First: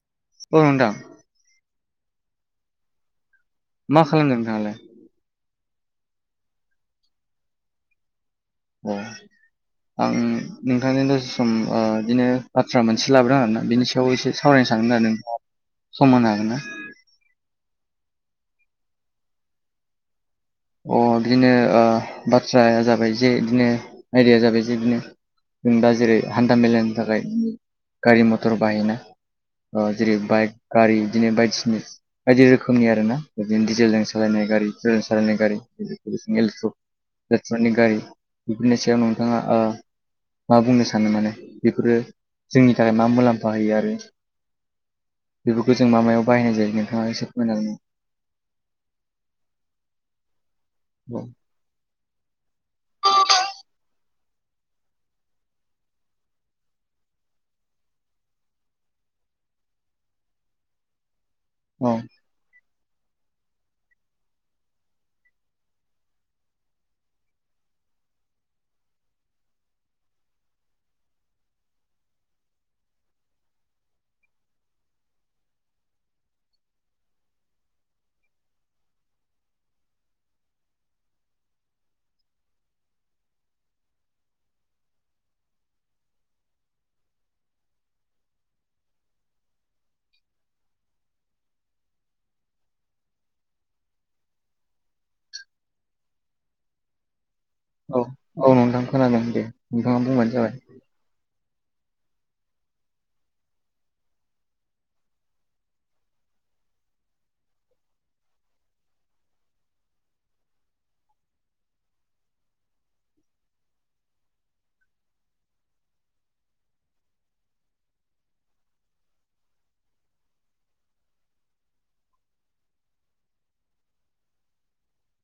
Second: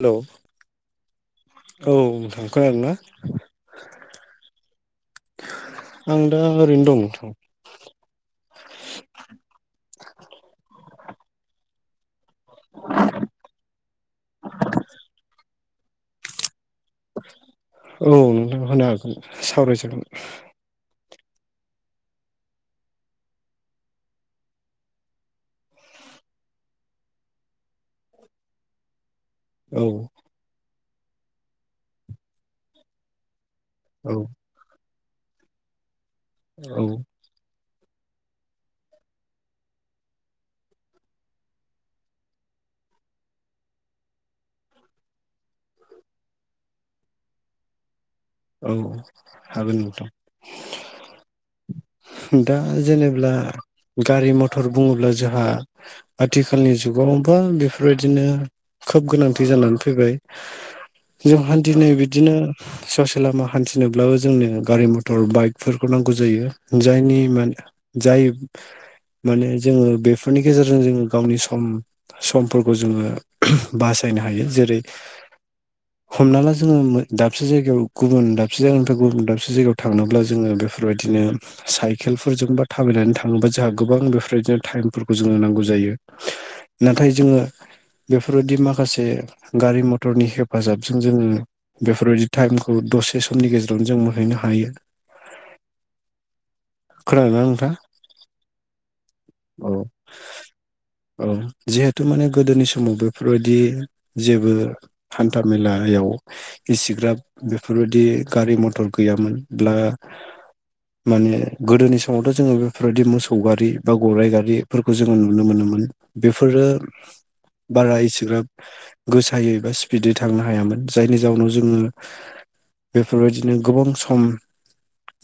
Hello औ नोंथां औ नोंथां खोनादोंना मा खालामदों नोंथाङालाय? आं दा ओरैनो दं अ आं नोंथांजों दसे सम ओ बिदिनो बाथ्रा मोनसे लाबोदों आरोना बिनि सायाव एसे सावरायनो सानदोंमोन आरो नोंथाङा सम होनो हागोन ना औ नोंथां होनना सावरायजागोन अ बिदिनो बाथ्राया जाबाय जे बिदिनो आयडाया जाबाय जे बिदिनो जों दा जेरै हान्था मेलानि थाखाय गारि मथर बाहायना औ ओ जेरै बाइक गारि बिदिनो बायदिसिना बायदि रोखोमनि आरो ना बिदि जेलजों औ सालायनाय गारि जेलजों सालायनाय गारि हेलेकप औ थारफोरनि गारि बेफोरनि सायाव नोंथाङा ओ मा बुंनो सानो माने बेफोरो जोंनि थाखाय मा मुलाम्फा होयो आरो बेफोरखौ जों मा मायाव बाहायनाय जायो नोंथाङा एसे फोरमायनो हागोन नामा औ हागोन नोंथां औ दा जेनेब्ला गारि मथर बुङोब्ला जोंहा आथिखालनि जुगावबा बेफोरबायदिनो खोब गोनांथि जानानै फैबाय जों हान्थिनो नामा? बिदिनो ससे लामा हान्थिनोब्लाबो जोंनो गारि मथर बाइकफोरखौ नांगौ जायो जायनि मान जाय माने जोङो बेफोरनि गेजेरजों जोङो गावनि सम समफोरखौ जोङो बासायनो हायो जेरै हमना ला जोङो मो दाबसे जायगायाव गुबुन दाबसे जायगानिफ्राय गुबुन दाबसे जायगायाव थांनोब्ला जोङो बेफोरबायदिनो साइकेलफोरजों बा थाबायनानै थाङोबा जोंहा गोबां बेफोरबायदिनो टाइमफोरखौ जोङो नांगौ जायो। [inaudible] नाथाय जोङो बेफोरबायदि माखासे गारि मथरनि हेफाजाबजों जोङो बेफोरबायदि टाइम खौ दसे समनि गेजेरावनो जों मोनहैनो हायो। खोनादों ना नोंथाङा? औ औ नोंथां खोनादों दे नोंथाङा बुंबानो जाबाय। औ जिहेथु माने गोदोनि समाव बेफोरबायदि जेबो हान्था मेलायाव इसिग्राब बेफोरबायदि गारि मथर गैयामोनब्ला [inaudible] माने गोदोनि समावथ' जोङो बेफोरबायदि मोसौ गारि बा गराइ गारिफोरखौ जोङो नुनो मोनोमोन। बेफोरो बारा इसेग्राब गोसायै बा स्पिदै थांनो हायामोन जायनि जाउनाव जोङो बेफोरबायदिनो गोबां सम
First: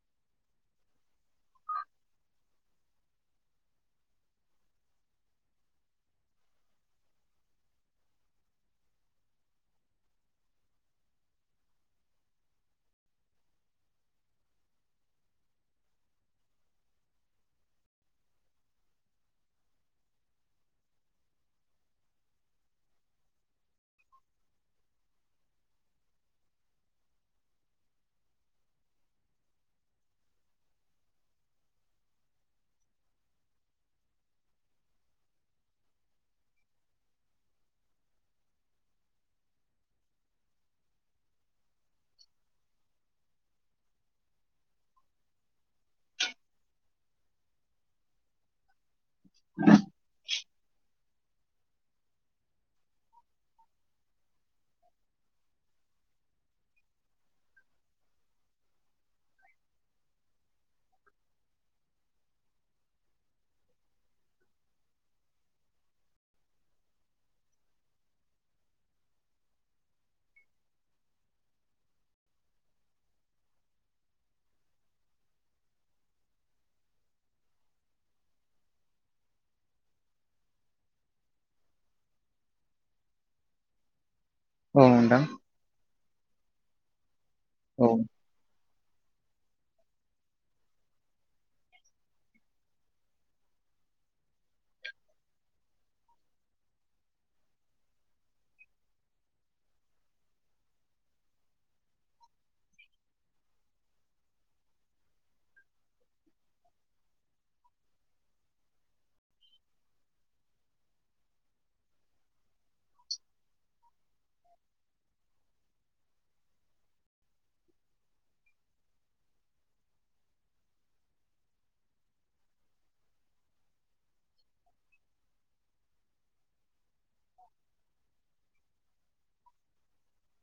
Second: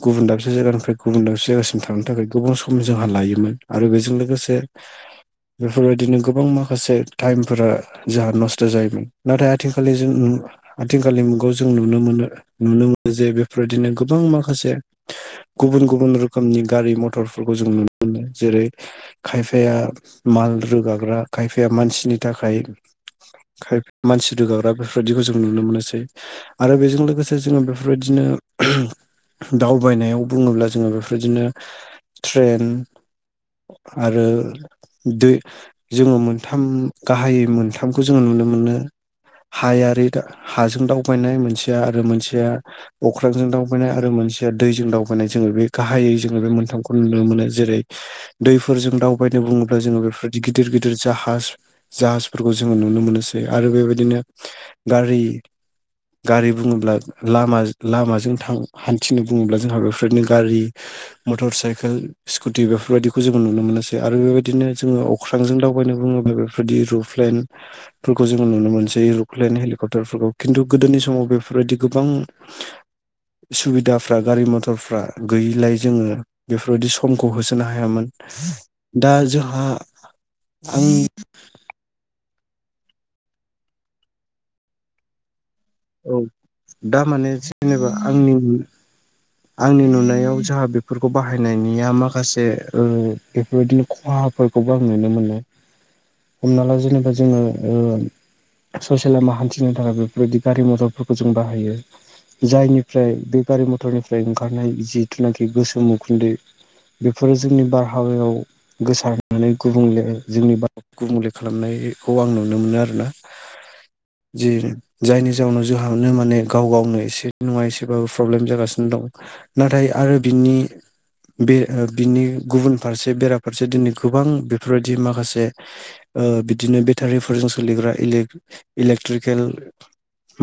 गुबुन दाबसे जायगानिफ्राय गुबुन दाबसे जायगासिम थांनो थाखाय गोबां सम जोंहा लायोमोन। आरो बेजों लोगोसे बेफोरबायदिनो गोबां माखासे टाइमफोरा जोंहा नस्थ' जायोमोन नाथाय आथिखाल आथिखालनि मुगा खौ जों नुनो मोनो नुनो मोनो जे बेफोरबादिनो गोबां माखासे गुबुन गुबुन रोखोमनि गारि मथरफोरखौ जों नुनो मोनो जेरै खायफाया माल रोगाग्रा खायफाया मानसिनि थाखाय खायफ मानसि रोगाग्रा बेफोरबायदिखौ जों नुनो मोनोसै। आरो बेजों लोगोसे जोङो बेफोरबायदिनो दावबायनायाव बुङोब्ला जोङो बेफोरदिनो ट्रेन। आरो दो जोङो मोनथाम गाहायै मोनथामखौ जोङो नुनो मोनो। हायारि हाजों दावबायनाय मोनसेया आरो मोनसेया अख्रांजों दावबायनाय आरो मोनसेया दैजों दावबायनाय जोङो बे गाहायै जोङो बे मोनथामखौ नुनो मोनो जेरै दैफोरजों दाउ बायदि बुङोब्ला जोङो बेफोरदि गिदिर गिदिर जाहाज जाहाजफोरखौ जोङो नुनो मोनोसो आरो बेबायदिनो गारि गारि बुङोब्ला लामा लामाजों थां हान्थिनो बुङोब्ला जोंहा बेफोरबादिनो गारि। मटर साइकेल स्कुटि बेफोरबायदिखौ जोङो नुनो मोनासै आरो बेबायदिनो जोङो अ अख्रांजों दावबायनो बुङोब्ला बेफोरबादि रुप्लेन। फोरखौ जोङो नुनो मोनसै एर'फ्लेन हेलिकप्टारफोरखौ खिन्थु गोदोनि समाव बेफोरबायदि गोबां सुबिदाफ्रा गारि मथरफ्रा गैयिलाय जोङो बेफोरबायदि समखौ होसोनो हायामोन दा जोंहा आं औ नोंथां। औ दा माने औ जेनेबा आंनि आंनि नुनायाव जाहा बेफोरखौ बाहायनायनिया माखासे ओ बेफोरबायदिनो खहाफोरखौबो आं नुनो मोनो। [inaudible] हमना ला जेनेबा जोङो ओ ससे लामा हान्थिनो थाखाय बेफोरबायदि गारि मथरफोरखौ जों बाहायो। जायनिफ्राय बे गारि मथरनिफ्राय ओंखारनाय जिथुनाखि गोसोम उखुन्दै बेफोरो जोंनि बारहावायाव गोसारनानै गुबुंले जोंनि गुबुंले खालामनायखौ आं नुनो मोनो आरोना जि जायनि जाउनाव जोंहानो माने गाव - गावनो एसे नङा एसेबाबो प्रब्लेम जागासिनो दं। नाथाय आरो बिनि बे बिनि गुबुन फारसे बेराफारसे दिनै गोबां बेफोरबायदि माखासे ओ बिदिनो बेटारिफोरजों सोलिग्रा इलेक-इलेकट्रिकेल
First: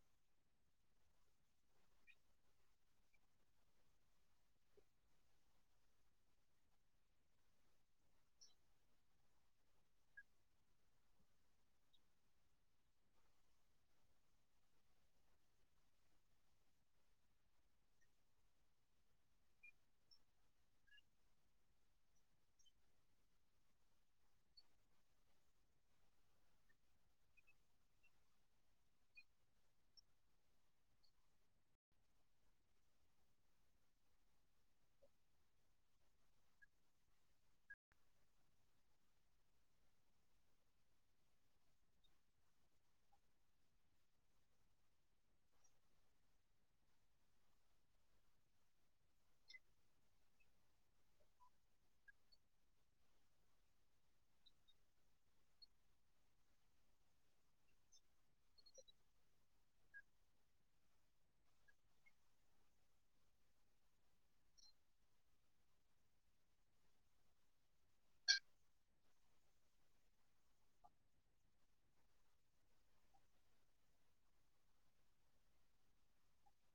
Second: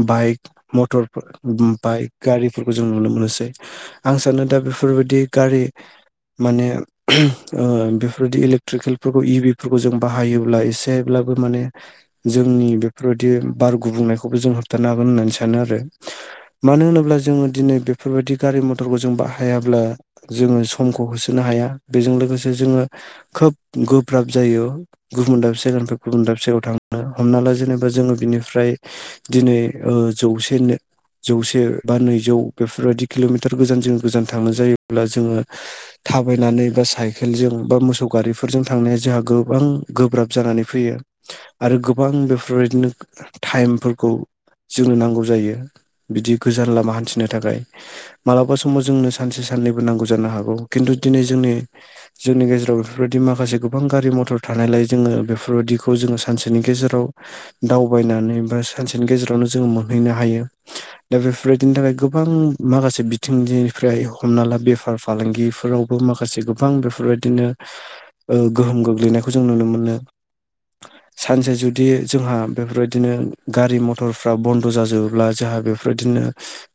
बाइक मटरफोर [unintelligible] बाइक गारिफोरखौ जों नुनो मोनसै। आं सानो दा बेफोरबायदि गारि माने ओ बेफोरबायदि इलेक्ट्रिकेलफोरखौ [unintelligible] बेफोरखौ जों बाहायोब्ला एसे [unintelligible] माने जोंनि बेफोरबायदि बार गुबुंनायखौ [unintelligible] जों होबथानो हागोन होननानै सानो आरो। मानो होनोब्ला जोङो दिनै बेफोरबायदि गारि मथरखौ जों बाहायाब्ला जोङो समखौ होसोनो हाया। बेजों लोगोसे जोङो खोब गोब्राब जायो। गुबुन दाबसे जायगानिफ्राय गुबुन दाबसे जायगायाव थांनो हमना ला जेनेबा जोङो बिनिफ्राय दिनै जौसेनो जौसे बा नैजौ बेफोरबायदि किल'मिटार गोजान जों गोजान थानो जायोब्ला जोङो थाबायनानै बा साइकेलजों बा मोसौ गारिफोरजों थांनाया जोंहा गोबां गोब्राब जानानै फैयो। आरो गोबां बेफोरबायदिनो टाइमफोरखौ जोंनो नांगौ जायो। बिदि गोजान लामा हान्थिनो थाखाय मालाबा समाव जोंनो सानसे साननैबो नांगौ जानो हागौ। खिन्थु दिनै जोंनि जोंनि गेजेराव बेफोरबायदि माखासे गोबां गारि मथर थानायलाय जोङो बेफोरबायदिखौ जोङो सानसेनि गेजेराव दावबायनानै बा सानसेनि गेजेरावनो जोङो मोनहैनो हायो। दा बेफोरबायदिनि थाखाय गोबां माखासे बिथिंनिफ्राय हमना ला बेफार फालांगिफोराव माखासे गोबां बेफोरबायदिनो ओ गोहोम गोग्लैनायखौ जों नुनो मोनो। सानसे जुदि जोंहा बेफोरबायदि बिदिनो गारि मथरफ्रा बन्द' जाजोबोब्ला जोंहा बेफोरबायदिनो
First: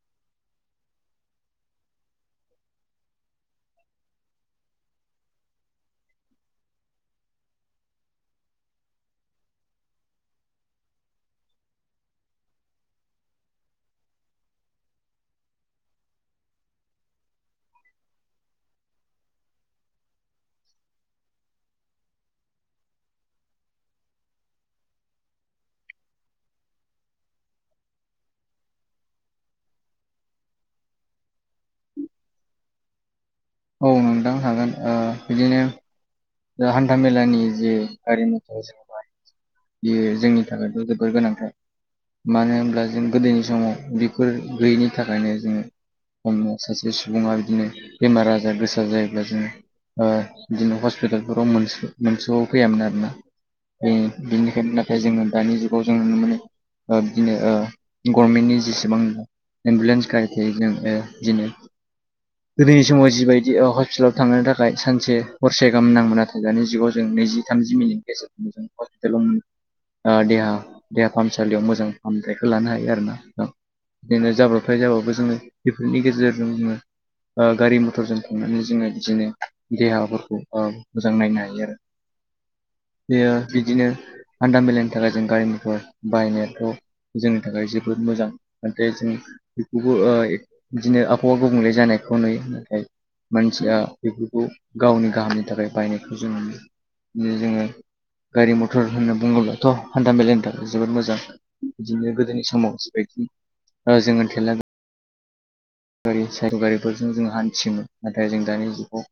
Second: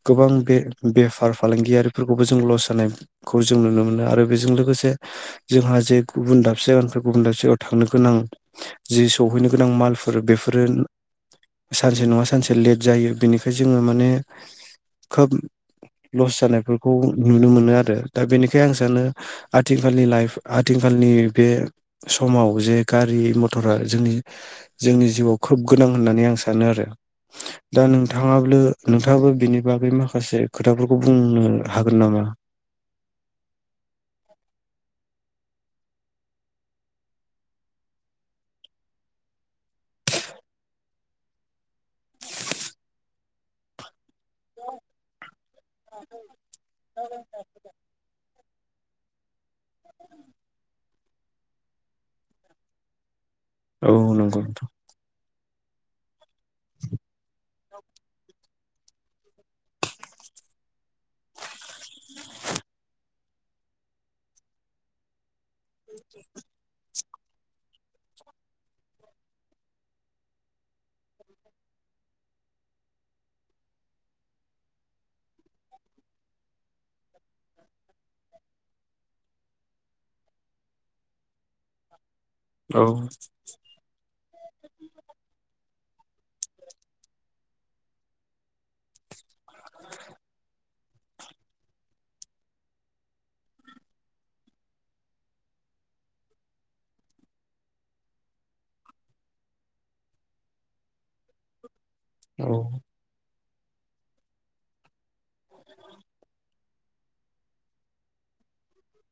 गोबां बे बेफार फालांगियारिफोरखौबो जों लस जानायखौ जों नुनो मोनो आरो बेजों लोगोसे जोंहा जे गुबुन दाबसे जायगानिफ्राय गुबुन दाबसे जायगायाव थांनो गोनां जि सौहैनो गोनां मालफोर बेफोरो सानसे नङा सानसे लेट जायो। बेनिखाय जोङो माने खोब लस जानायफोरखौ नुनो मोनो आरो। दा बेनिखायनो आं सानो आथिखालनि लाइफ आथिखालनि बे समाव जे गारि मथरा जोंनि- जोंनि जिउआव खोब गोनां होननानै आं सानो आरो। [inaudible] दा नोंथाङाबो - नोंथाङाबो बिनि बागै माखासे खोथाफोरखौ बुंनो हागोन नामा? औ नोंथां हागोन ओ बिदिनो दा हान्था मेलानि जे गारि मथर जेनबा बेयो जोंनि थाखायथ' जोबोर गोनांथार। मानो होनब्ला जों गोदोनि समाव बेफोर गैयैनि थाखायनो जोङो [unintelligible] सासे सुबुङा बिदिनो बेमार आजार गोसा जायोब्ला जोङो ओ बिदिनो [unintelligible] [unintelligible] फैयामोन आरोना औ नंगौ नोंथां बेनिखायनो [unintelligible] जोङो दानि जुगाव जों नुनो मोनो बिदिनो गरमेन्टनि जेसेबां एम्बुलेन्स गारि थायो जों ओ बिदिनो गोदोनि समाव जिबायदि हस्पिटालाव थांनायनि थाखाय सानसे हरसे गाहाम नांङो नाथाय दानि जुग जों नैजि, थामजि मिनिटनि गेजेरजोंनो जों हस्पिटालाव देहा -देहा फाहामसालियाव मोजां फाहामथायखौ लानो हायो आरो ना औ। दिनो जाब्रथाय जाबाबो जोङो बेफोरनि गेजेरजों जोङो ओ गारि मथरजों थांनानै जोङो बिदिनो देहाफोरखौ ओ मोजां नायनो हायो आरो औ [inaudible] बियो बिदिनो हान्दा मेलानि थाखाय जों गारि मथर बायनोथ' जोंनि थाखाय जोबोद मोजां नाथाय जों बेखौबो ओ ए बिदिनो आबहावा गुबुंले जानायखौ नुयो नाथाय मानसिया बेफोरखौ गावनि गाहामनि थाखाय बायनायखौ जों [unintelligible] जोङो गारि मथर होनना बुङोब्लाथ' हान्था मेलानि थाखाय जोबोद मोजां। बिदिनो गोदोनि औ समाव जिबायदि ओ जोङो थेला गा [inaudible] गारि साय' गारिफोरजों जों हान्थियोमोन नाथाय जों दानि जुगाव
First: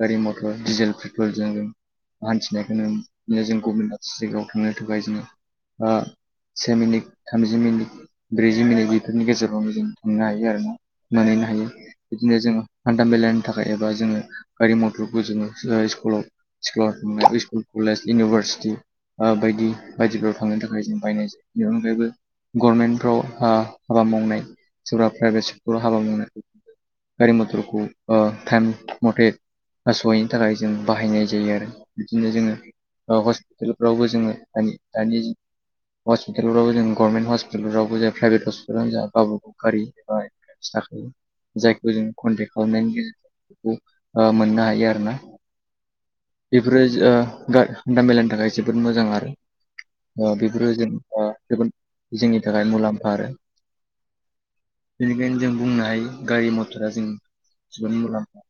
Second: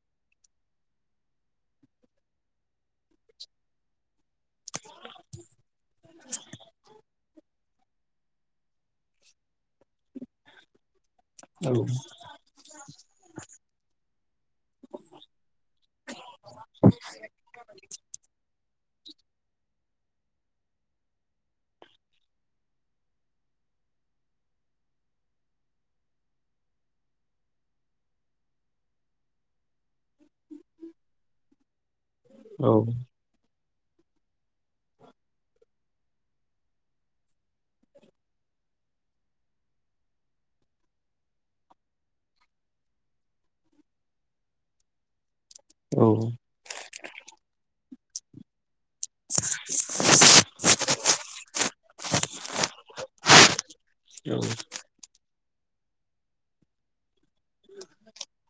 गारि मथर डिजेल पेट्रलजों जों हान्थिनायखौनो बियो जों गभमेन्ट [unintelligible] थांनो थाखाय जोङो ओ सेमिनिक थामजि मिनिट ब्रैजि मिनिट बेफोरनि गेजेरावनो जों थांनो हायो आरो ना मोनहैनो हायो औ बिदिनो जोङो हान्था मेलानि थाखाय एबा जोङो गारि मथरखौ जोङो ओ स्कुलाव स्कल स्कुल कलेज इउनिभारसिटि आ बायदि बायदिफोराव थांनो थाखाय जों बायनाय जायो बेबो गरमेन्टफ्र हा हाबा मावनाय सोरबा प्राइभेट स्कुलाव हाबा मावनाय गारि मथरखौ ओ टाइम मथे हास'हैनो थाखाय जों बाहायनाय जायो आरो बिदिनो जोङो औ ओ हस [unintelligible] फ्रावबो जोङो दानि दानि हस्पिटालावबो जों गभर्नमेन्ट हस्पिटालावबो जे प्राइभेट हस्पिटालावनो जा गावबागाव गारि ओ [unintelligible] जायखौ जों कन्टेक्ट खालामनायनि गेजेरजों औ आ मोननो हायो आरो ना औ बेफोरो ओ [unintelligible] थाखाय जोबोद मोजां आरो ओ बेफोरो जों ओ जोबोद जोंनि थाखाय मुलाम्फा आरो। औ बिनिखायनो जों बुंनो हायो गारि मथरा जों जोबोद मुलाम्फा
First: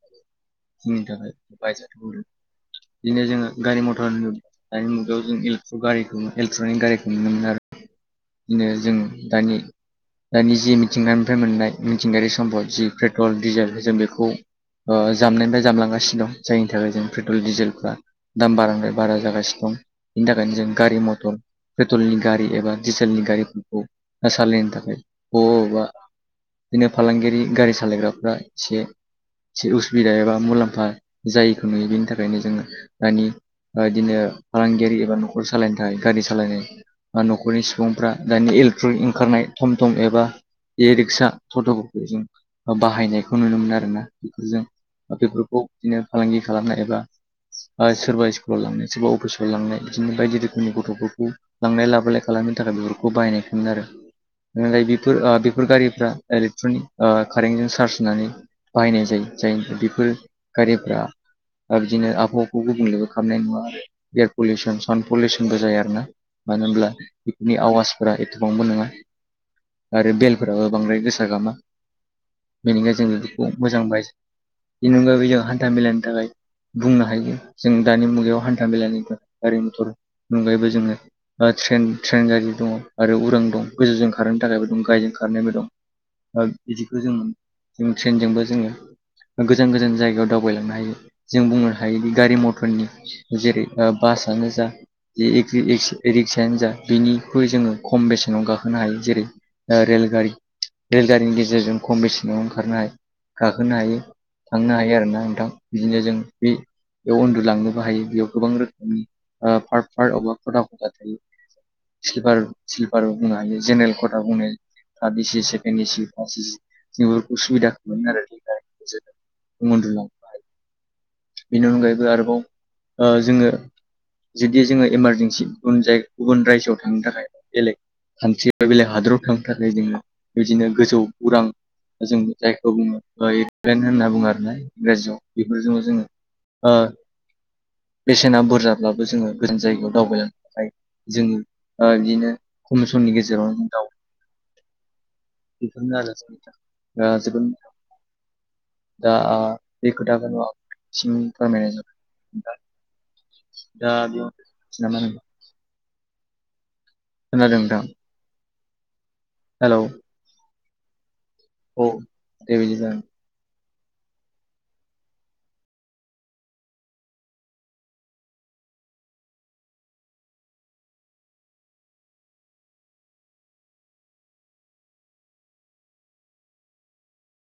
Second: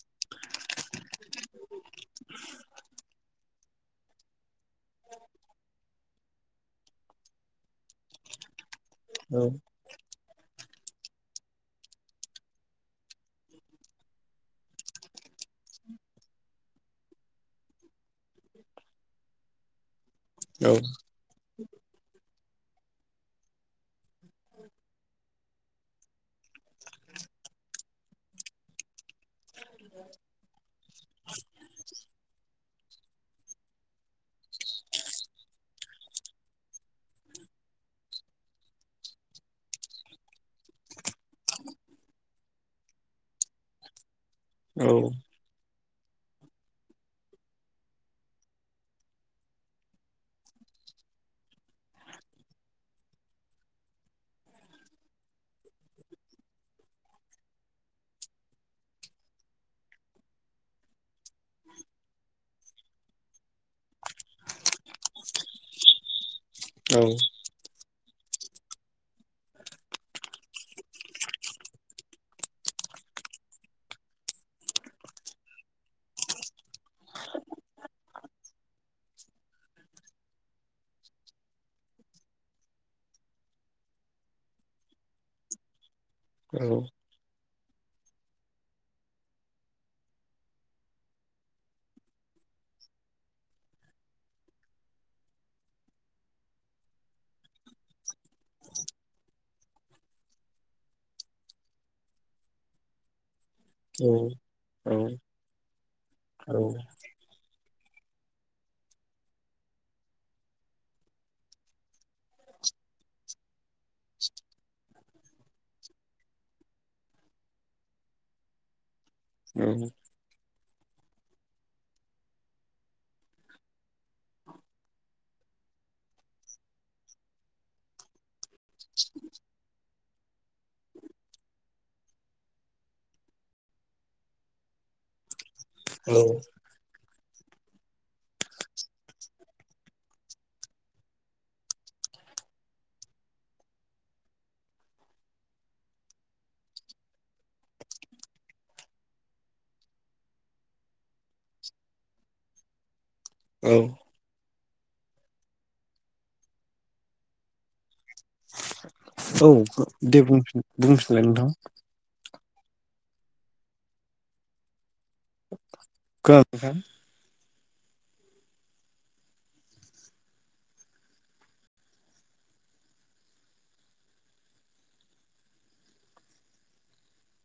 जोंनि थाखाय बाय [unintelligible] बिदिनो जोङो गारि मथ फान्नो दानि मुगायाव जों एलेट्र गारि खौ एलेकट्रनिक गारिखौ नुनो मोन आरो बिदिनो जों दानि दानि जि मिथिंगा फ्राय मोननाय मिथिंगारि सम्पद जि पेट्रल डिजेल जों बेखौ ओ जामनायनिफाय जामलांगासि दं जायनि थाखाय जों पेट्रल डिजेलफ्रा दाम बारानिफाय बारा जागासि दं बिनि थाखायनो औ जों गारि मथर पेट्रलनि गारि एबा डिजेलनि गारिफोरखौ सालायनो थाखाय बबा दिनो फालांगिरि गारि सालायग्राफ्रा से से उसुबिदा एबा मुलाम्फा जायो खोमा इदिनि थाखायनो जोङो दानि ओ इदिनो फालांगिरि एबा न'खर सालायनो थाखाय गारि सालायनाय आ न'खरनि सुबुंफ्रा दानि एलेक्ट्रनिक ओंखारनाय थम थम एबा ए रिक्सा ट'ट'फोखौ जों बाहायनायखौ नुनो मोनो आरोना बेफोरजों औ बेफोरखौ दिनो फालांगि खालामना एबा ओ सोरबा स्कुलाव लांनाय सोरबा अफिस फ्राव लांनाय बिदिनो बायदि रोखोमनि गथ'फोरखौ लांलाय लाबोलाय खालामनो थाखाय बेफोरखौ बाहायनायखौ [unintelligible] आरो ओमफाय बेफोर आ बेफ फोर गारिफ्रा एलेक्ट्रनिक ओ कारेन्टजों चार्ज होनानै बाहायनाय जायो जायनिफ्राय बेफोर गारिफोरा दा बिदिनो आबहावाखौ गुबुंलेबो खालामनाय नङा एयार पलिउसन साउड पलिउसनबो जाया आरोना मानो होनब्ला बेकनि आवाजफोरा एथबांबो नङा आरो बेल फोराबो बांद्राय गोसा गामा बेनिखायनो जों बेफोरखौ मोजां बा बेनि अनगा बेै जों हान्था मेलानि थाखाय बुंनो हायो जों दानि मुगायाव हान्था मेलानिफ्राय गारि मथर अनगायैबो जोङो ओ ट्रेन ट्रेन गारि दङ आरो उरां दं गोजौजों खारनो थाखायबो दं गाहायजों खारनायबो दं आ बिदिखौ जों, जों ट्रेनजोंबो जोङो गोजान गोजान जायगायाव दावबायलांनो हायो जों बुंनो हायोदि गारि मटरनि जेरै बासनो जा जे इ रि इरिक्सायानो जा बेनिख्रुय जोङो खम बेसेनाव गाखोनो हायो जेरै रेलगारि रेलगारिनि गेजेरजों खम बेसेनाव खारनो हायो। गाखोनो हायो थांनो औ हायो आरोना नोंथां। बिदिनो जों बे बेयाव उन्दुलांनोबो हायो बेयाव गोबां रोखोमनि आ फार्ट फार्ट एबा खथा खथा थायो। स्लिपार स्लिपार बुंनो हायो जेनेरेल खथा बुंनाय थार्ड इसि सेकेण्ड इसि फार्स्ट इसि बेफोरखौ सुबिदा [unintelligible] गेजेरजों उन्दुलां बेनि अनगायैबो आरोबाव ओ जोङो जुदि जोङो इमारजेन्सि गुबुन जाय गुबुन रायजोआव थांनो थाखाय बेलेग कान्ट्रि बे बेलेक हादराव थांनो थाखाय जोङो बिदिनो गोजौ उरां जों जायखौ बुङो एरप्लेन होनना बुङो आरोना इंराजआव बेफोरजों जोङो औ। ओ बेसेना बुरजाब्लाबो जोङो गोजान जायगायाव दावबायलांनो हायो। जों आ बिदिनो खम समनि गेजेरावनो दउ बेफोरनो आरो जोंनि थाखाय दा जोबोद मोजां दा आ बे खोथाखौ आं सिम फोरमायनाय नोंथां। द बेयाव [unintelligible] नामा होनो? खोनादों नोंथां? औ हेलौ दे बुंफिन बुंफिनलाय नोंथां? औ दे बिदिब्ला। खोनादों नोंथां?